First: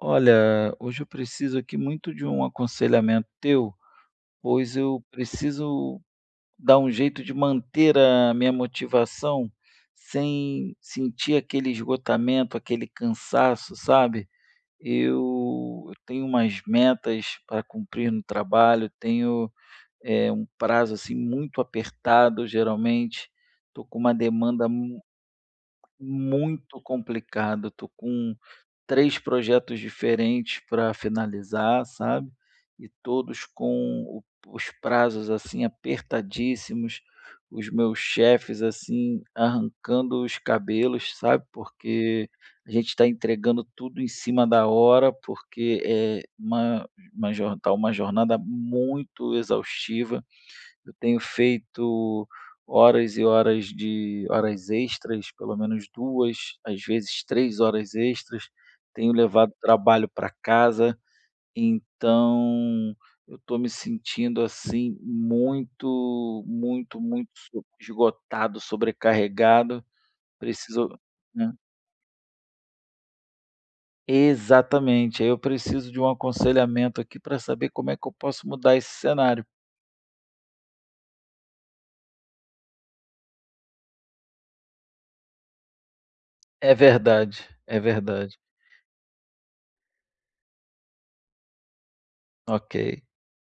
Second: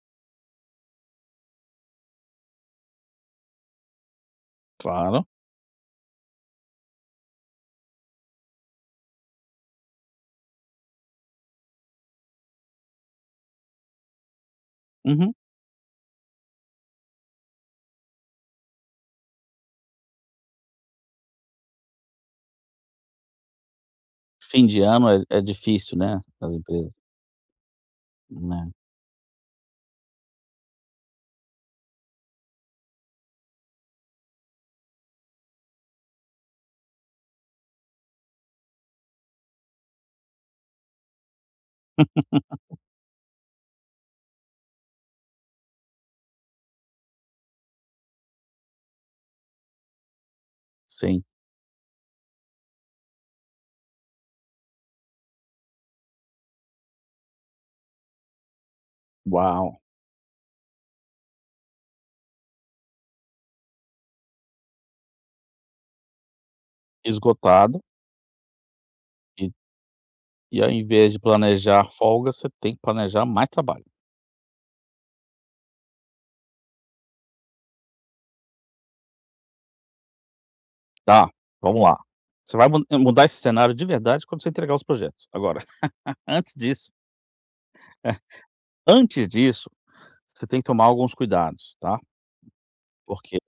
Olha, hoje eu preciso aqui muito de um aconselhamento teu, pois eu Claro. preciso dar um jeito de manter a minha motivação sem sentir aquele esgotamento, aquele cansaço, sabe? Uhum. Eu tenho umas metas para cumprir no trabalho, tenho um prazo assim muito apertado. Geralmente estou com uma demanda Fim de ano é difícil, né, as muito empresas, complicado, tô com né. 3 projetos diferentes para finalizar, sabe, e todos com o os prazos, assim, apertadíssimos. Os meus chefes, assim, arrancando os cabelos, sabe, porque a gente está entregando tudo em cima da hora, porque é uma jornada muito exaustiva. Eu tenho Sim. feito horas e horas de horas extras, pelo menos 2, às vezes 3 horas extras. Tenho levado Uau. trabalho para casa, então eu estou me sentindo assim muito, muito, muito Esgotado esgotado, e sobrecarregado. e ao Preciso, invés de né. planejar folga, você tem que planejar mais trabalho. Exatamente, aí eu preciso de um aconselhamento aqui para saber como é que eu posso mudar esse cenário. Tá, vamos lá. Você vai mu mudar esse cenário de verdade quando você entregar os projetos. Agora, antes É disso verdade, é verdade. antes disso, você tem que tomar alguns cuidados, tá. Ok, Porque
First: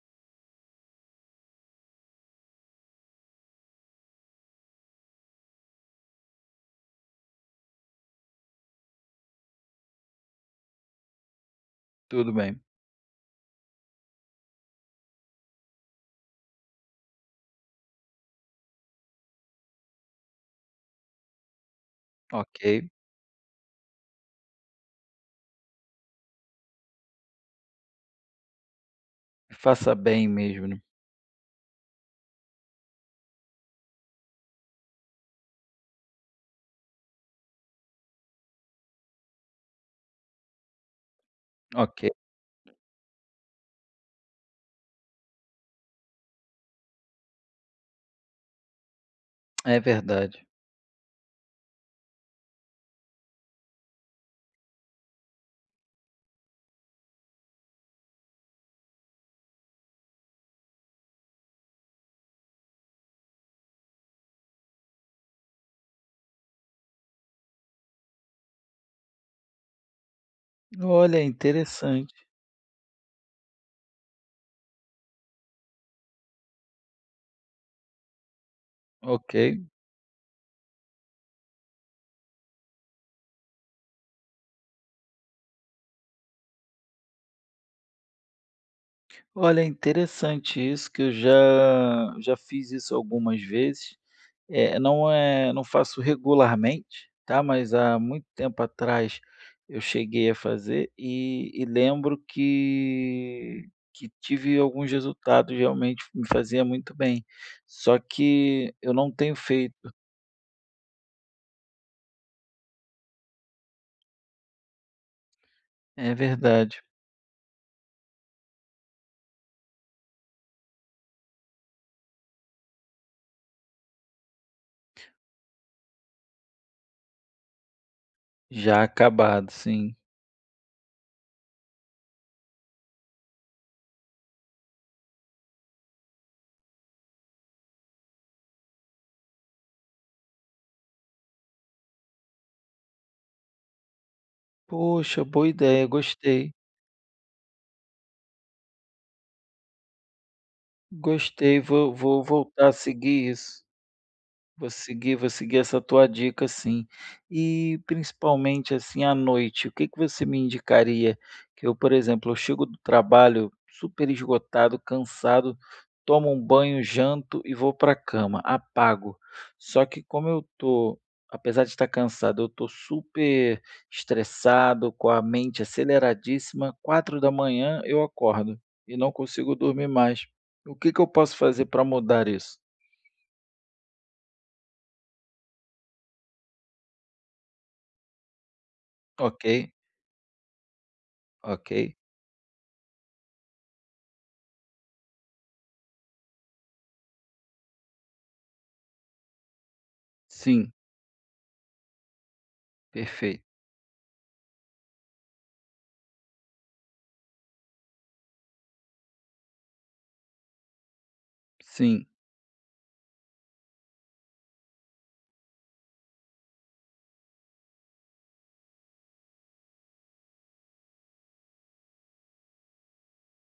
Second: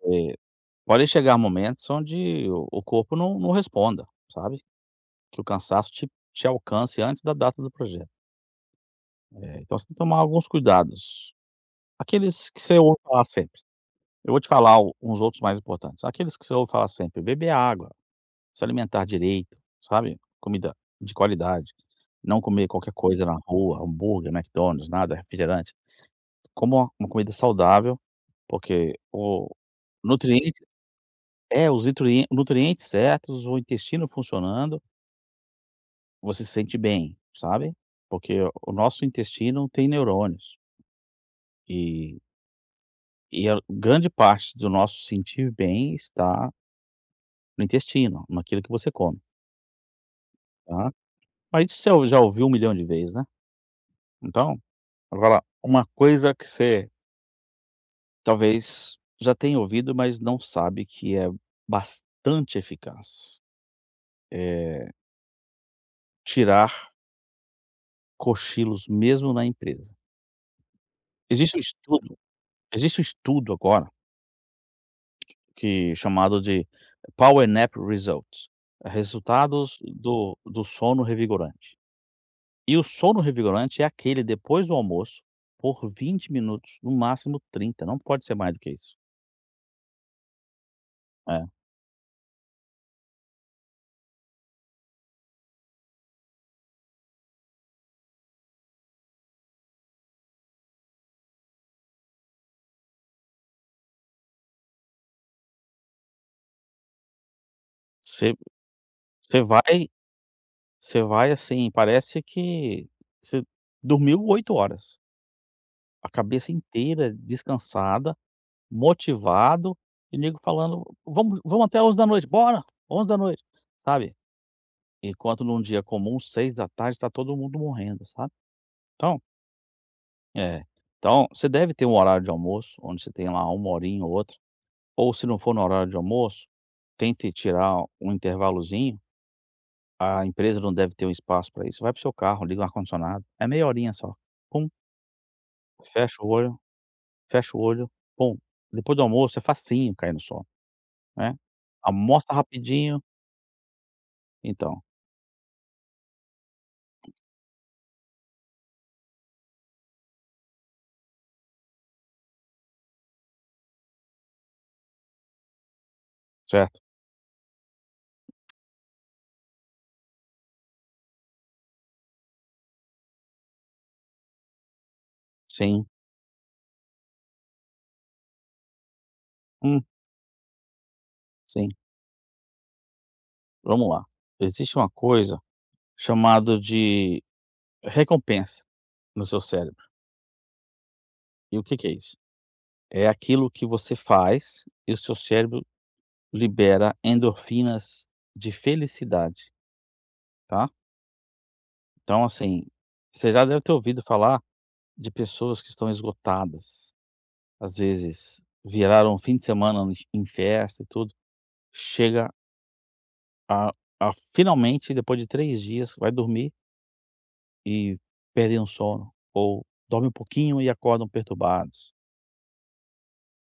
podem chegar momentos onde o corpo não responda, sabe. Que o cansaço te alcance antes da data do projeto. Então você tem que tomar alguns cuidados. tudo Aqueles bem. que você ouve falar sempre. Eu vou te falar o uns outros mais importantes. Aqueles que você ouve falar sempre: beber água, se alimentar direito, sabe, comida de qualidade, não comer Ok. qualquer coisa na rua, hambúrguer, McDonald's, nada, refrigerante. Coma uma comida saudável, porque o Faça bem nutriente mesmo, né. é, os nutrientes certos, o intestino funcionando, você se sente bem, sabe, porque o nosso intestino tem neurônios, Ok, e a grande parte do nosso sentir bem está no intestino, naquilo que você come, é verdade. tá. Mas isso você já ouviu um milhão de vezes, né. Então, agora uma coisa que você talvez já tenha ouvido, mas não sabe que é bastante eficaz, é tirar cochilos mesmo na empresa. Olha, é Existe um interessante. estudo Existe um estudo agora que chamado de Power Nap Results, Ok. resultados do sono revigorante. E o sono revigorante é aquele depois do almoço, por 20 minutos, no máximo 30, não pode ser mais do que isso. Olha, é interessante, isso que eu É, já fiz isso algumas vezes. É, não faço regularmente, tá, mas há muito tempo atrás eu cheguei a fazer e lembro que tive alguns resultados, realmente me fazia muito bem. Só você que eu não tenho você feito. vai você vai, assim, parece que você dormiu 8 horas, a É cabeça verdade. inteira descansada, motivado, e nego falando: "Vamos até onze da noite, bora, onze da noite", sabe. Enquanto num dia comum, seis da tarde tá todo mundo morrendo, sabe. Já Então acabado, sim. é, então você deve ter um horário de almoço, onde você tem lá uma horinha ou outra, ou se não for no horário de almoço, tente tirar um intervalozinho, a empresa não deve ter um espaço para isso. Vai para o seu carro, liga o ar-condicionado, é meia horinha só. Pum, Poxa, boa ideia, fecha o gostei, olho, fecha o olho, pum. Depois do almoço é facinho cair no sono, né. gostei, vou Almoça voltar a rapidinho, seguir isso. Vou então, seguir vou seguir essa tua dica, sim. E principalmente, assim, à noite, o que que você me indicaria? Que eu, por exemplo, eu chego do trabalho super esgotado, cansado, tomo um certo? banho, janto e vou para a cama, apago. Só que como eu tô apesar de estar cansado, eu tô super estressado, com a mente Sim, aceleradíssima, 4 da manhã eu acordo e não consigo hum, dormir mais. O que que eu posso fazer sim. para mudar isso? Vamos lá. Existe uma coisa chamada de recompensa no seu Ok, cérebro. E o ok. que que é isso? É aquilo que você faz e o seu cérebro libera endorfinas de felicidade, tá. Sim, Então, assim, você perfeito. já deve ter ouvido falar de pessoas que estão esgotadas, às vezes viraram o fim de semana em festa e tudo, Sim, chega a a finalmente, depois de 3 dias, vai dormir e perdem o sono, ou dorme um pouquinho e acordam perturbados.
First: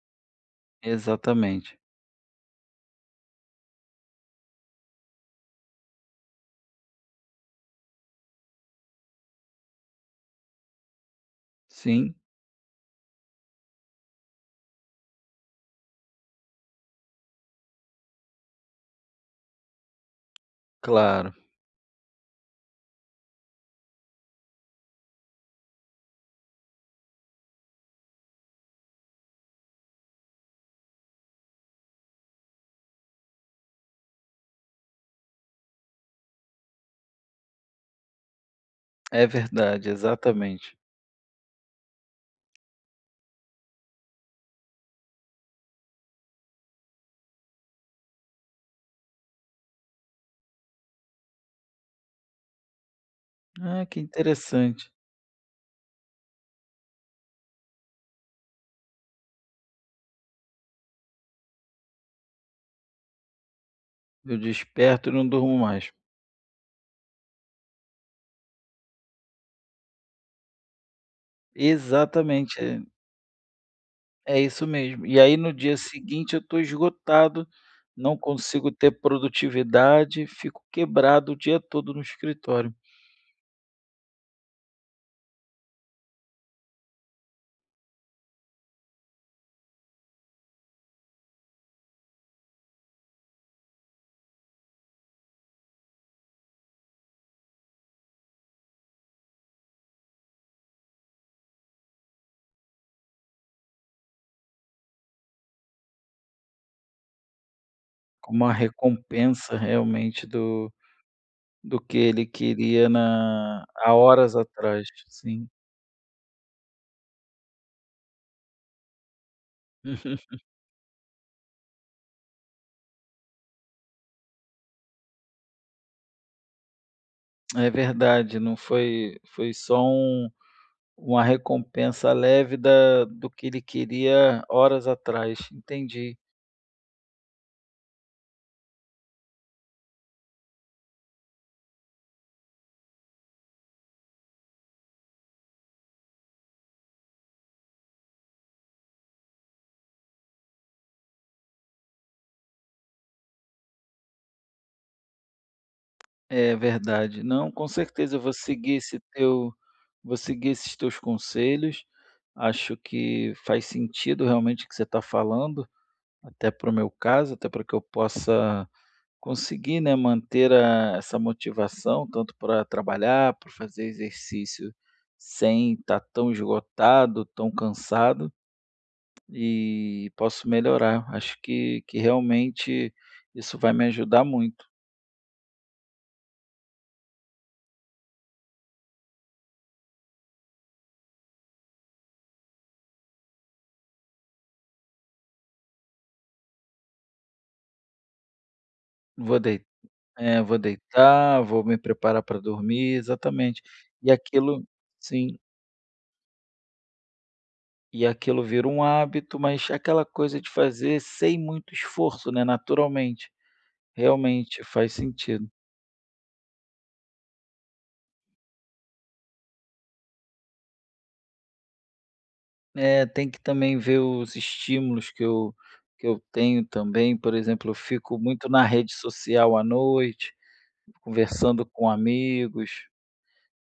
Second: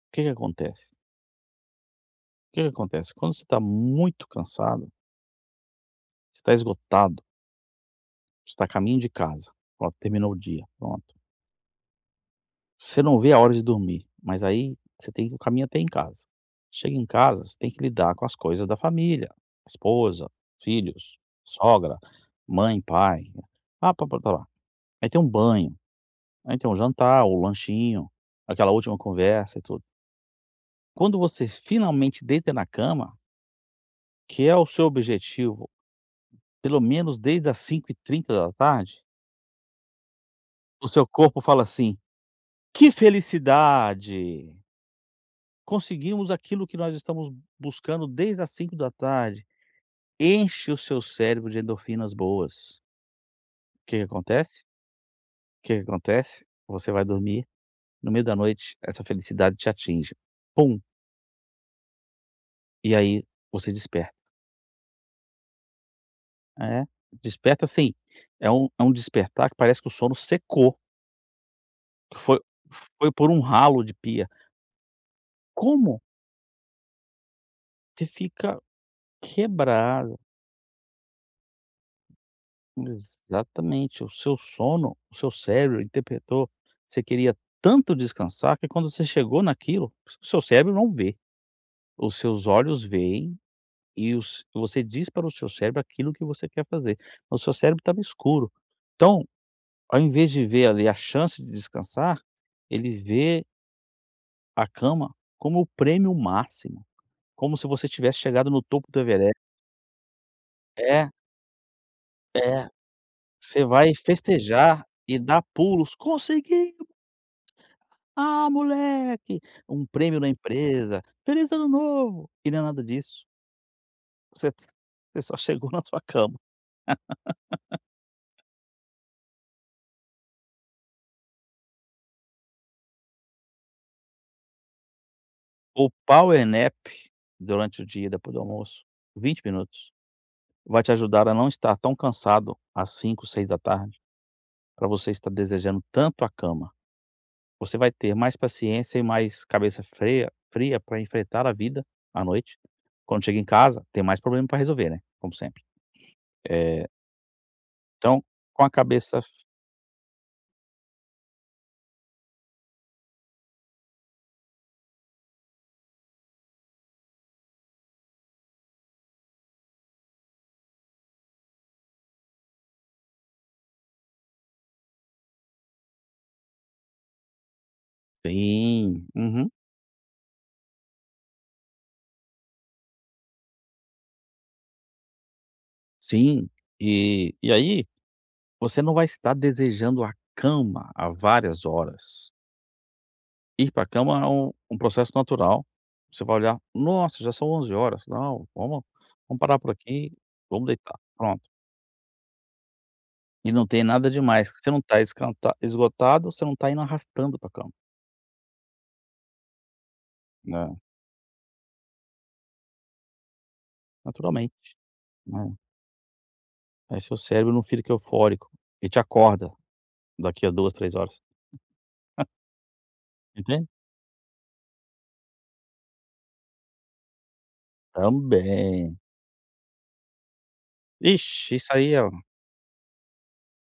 O que que acontece? exatamente. O que que acontece? Quando você está muito cansado, você está esgotado, você está a caminho de casa, pronto, terminou o dia, pronto. Sim, Você não vê a hora de dormir, mas aí você tem o caminho até em casa. Chega em casa, você tem que lidar com as coisas da família, esposa, filhos, claro. sogra, mãe, pai. Ah, pá, pá, tá lá. Aí tem um banho, aí tem um jantar, o lanchinho, aquela última conversa e tudo. Quando você finalmente deita na cama, que é o seu objetivo, pelo menos desde as cinco e trinta da tarde, É verdade, exatamente. o seu corpo fala assim: "Que felicidade! Conseguimos aquilo que nós estamos buscando desde as cinco da tarde". Enche o seu cérebro de endorfinas boas. Ah, O que que que acontece? interessante. O que que acontece? Você vai dormir, no meio da noite essa felicidade te atinge. Pum, e aí você desperta. Eu desperto e não durmo mais. É, desperta assim, é um despertar que parece que o sono secou, que Exatamente, é foi por um ralo de pia. é isso mesmo. E aí no dia Como seguinte eu estou esgotado, você não fica consigo ter quebrado. produtividade, fico quebrado o dia todo no escritório, Exatamente, o seu sono, o seu cérebro interpretou, você queria tanto descansar que quando você chegou naquilo, o seu cérebro não vê, os seus olhos veem e os você diz para o seu cérebro aquilo que você quer fazer, o seu cérebro estava escuro. Então, ao invés de ver ali a chance de descansar, ele vê a cama como o prêmio máximo, como se você tivesse como chegado uma no topo do Everest. recompensa realmente do É, do que ele é, queria na você há vai horas festejar atrás, e dar sim. pulos, "consegui!", "Ah, moleque!", um prêmio da empresa, "Feliz ano novo!", e não é nada disso. Você Você só chegou na sua cama. É verdade, não foi só uma recompensa leve da do que ele queria horas atrás, O entendi. power nap durante o dia, depois do almoço, 20 minutos, vai te ajudar a não estar tão cansado às cinco, seis da tarde, para você estar desejando tanto a cama. Você vai ter mais paciência e mais cabeça fria pra enfrentar a vida à noite. Quando chega em casa, tem mais problema para resolver, né, como sempre. É Eh, verdade. Não, com certeza eu então, vou com a seguir esse cabeça teu vou seguir esses teus conselhos, acho que faz sentido realmente o que você está falando, até para o meu caso, até para que eu possa conseguir, né, manter a essa motivação tanto para trabalhar, para fazer exercício sem estar tão esgotado, tão cansado. sim, uhum. E posso melhorar. Acho que realmente isso vai me ajudar muito. Sim, e aí você não vai estar desejando a cama há várias horas. Ir para a cama é um processo natural. Você vai olhar: "Nossa, já são onze horas. Não, Vou vamos parar por deitar, aqui, vou vamos deitar", deitar, pronto. vou me preparar para dormir, E exatamente. não tem nada E demais, aquilo, você não está sim, esgotado, você não está indo arrastando pra cama, e aquilo vira um hábito, mas aquela coisa de né, fazer sem muito esforço, né, naturalmente. Realmente naturalmente, faz sentido. né. Aí seu cérebro não fica eufórico e te acorda daqui a 2 3 horas, É, tem que entende? também ver os estímulos que eu tenho também. Por exemplo, eu fico muito na rede Também. social à noite, Ixi, conversando isso com aí ó amigos.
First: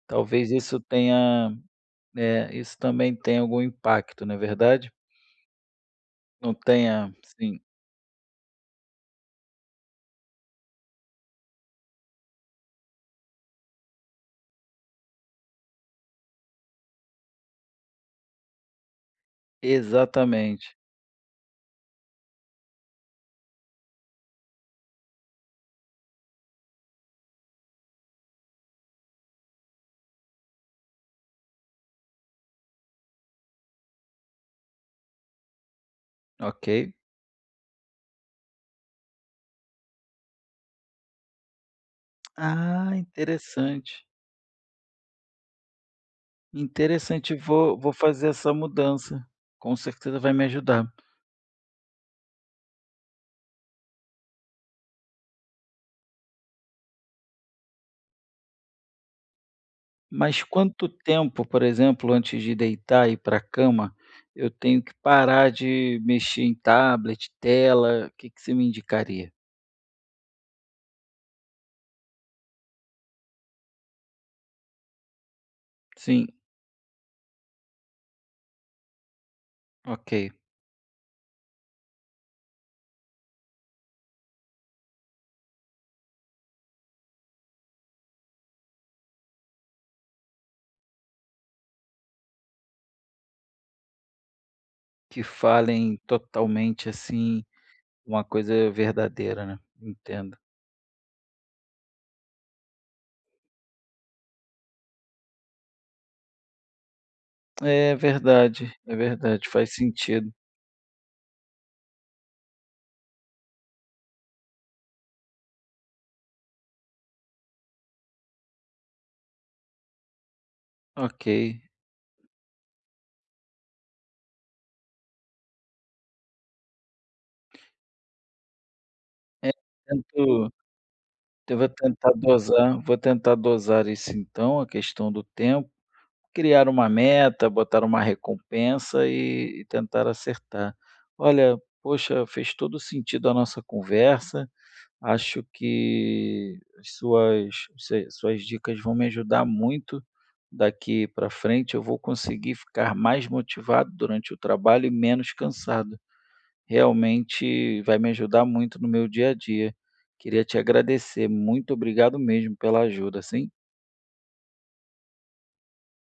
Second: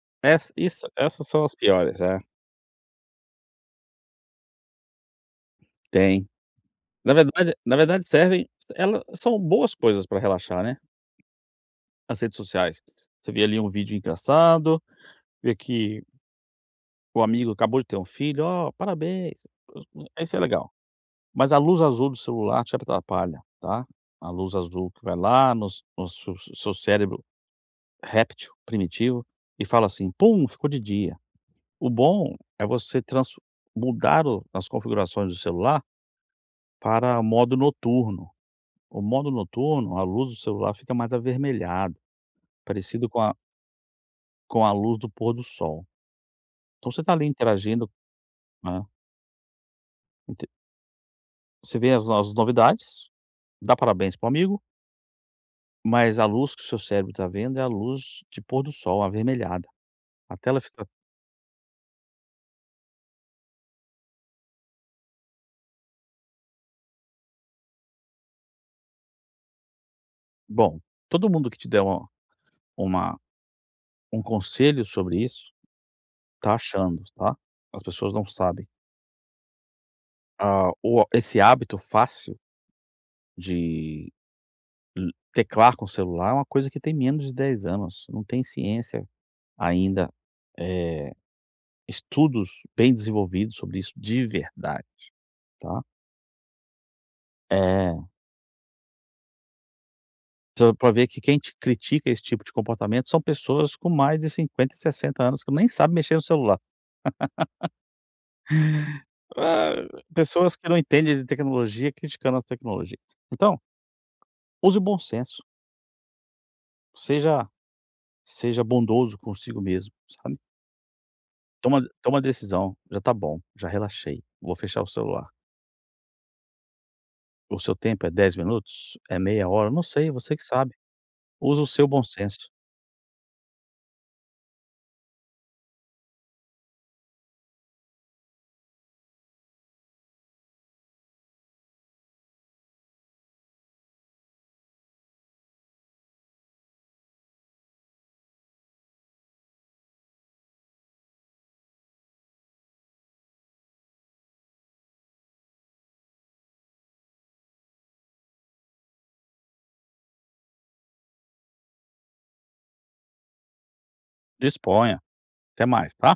Talvez isso essas são tenha as piores, é. eh, isso também tenha algum impacto, não é verdade? Tem. Não, tenha, sim, Na verdade servem. Elas são boas coisas para relaxar, né, as redes sociais. Você vê ali um vídeo engraçado, vê que o amigo acabou de ter um filho, "Ó, parabéns". Isso é legal. exatamente. Mas a luz azul do celular te atrapalha, tá. A luz azul que vai lá nos no seu cérebro réptil primitivo e fala assim: "Pum, ficou de dia". O bom é você trans mudar o as configurações do celular Ok. para modo noturno. O modo noturno, a luz do celular fica mais avermelhada, Ah, parecido interessante, com a luz do pôr do sol. Então você está ali interessante. Vou interagindo, vou fazer essa né, mudança, com certeza vai me inte ajudar. você vê as novidades, dá parabéns para o amigo, mas a luz que o seu cérebro está vendo é a luz de pôr do sol avermelhada. A Mas tela fica quanto tempo, por exemplo, antes de deitar e ir para a cama, eu tenho que parar de mexer em tablet, tela? O que que você me indicaria? bom, todo mundo que te der uma um conselho sobre isso, Sim, está achando, tá? As pessoas não sabem. ok, Ah, o esse hábito fácil de l teclar com o celular é uma coisa que tem menos de 10 anos, não tem ciência ainda, eh, estudos bem desenvolvidos sobre isso de verdade, que tá. falem totalmente assim. É Uma coisa verdadeira, né. Entendo. para ver que quem te critica esse tipo de comportamento são pessoas com mais de 50 e 60 anos que nem sabem mexer no celular. É verdade, faz Ah, sentido. pessoas que não entendem de tecnologia criticando a tecnologia. Então, use o bom senso, seja seja bondoso consigo mesmo, sabe. Ok. Toma a decisão, já tá bom, já relaxei, vou fechar o celular. O seu tempo é 10 minutos? É meia É, hora? Não sei, você que tento sabe. eu Usa o vou seu bom tentar senso. dosar vou tentar dosar isso então, a questão do tempo, criar uma meta, botar uma recompensa e tentar acertar. Olha, poxa, fez todo o sentido a nossa conversa. Acho que as suas se suas dicas vão me ajudar muito. Daqui para frente eu vou conseguir ficar mais motivado durante o trabalho e menos cansado. Realmente vai me ajudar muito no meu dia a dia. Queria te agradecer. Muito obrigado mesmo pela ajuda, sim. Disponha. Até mais, tá?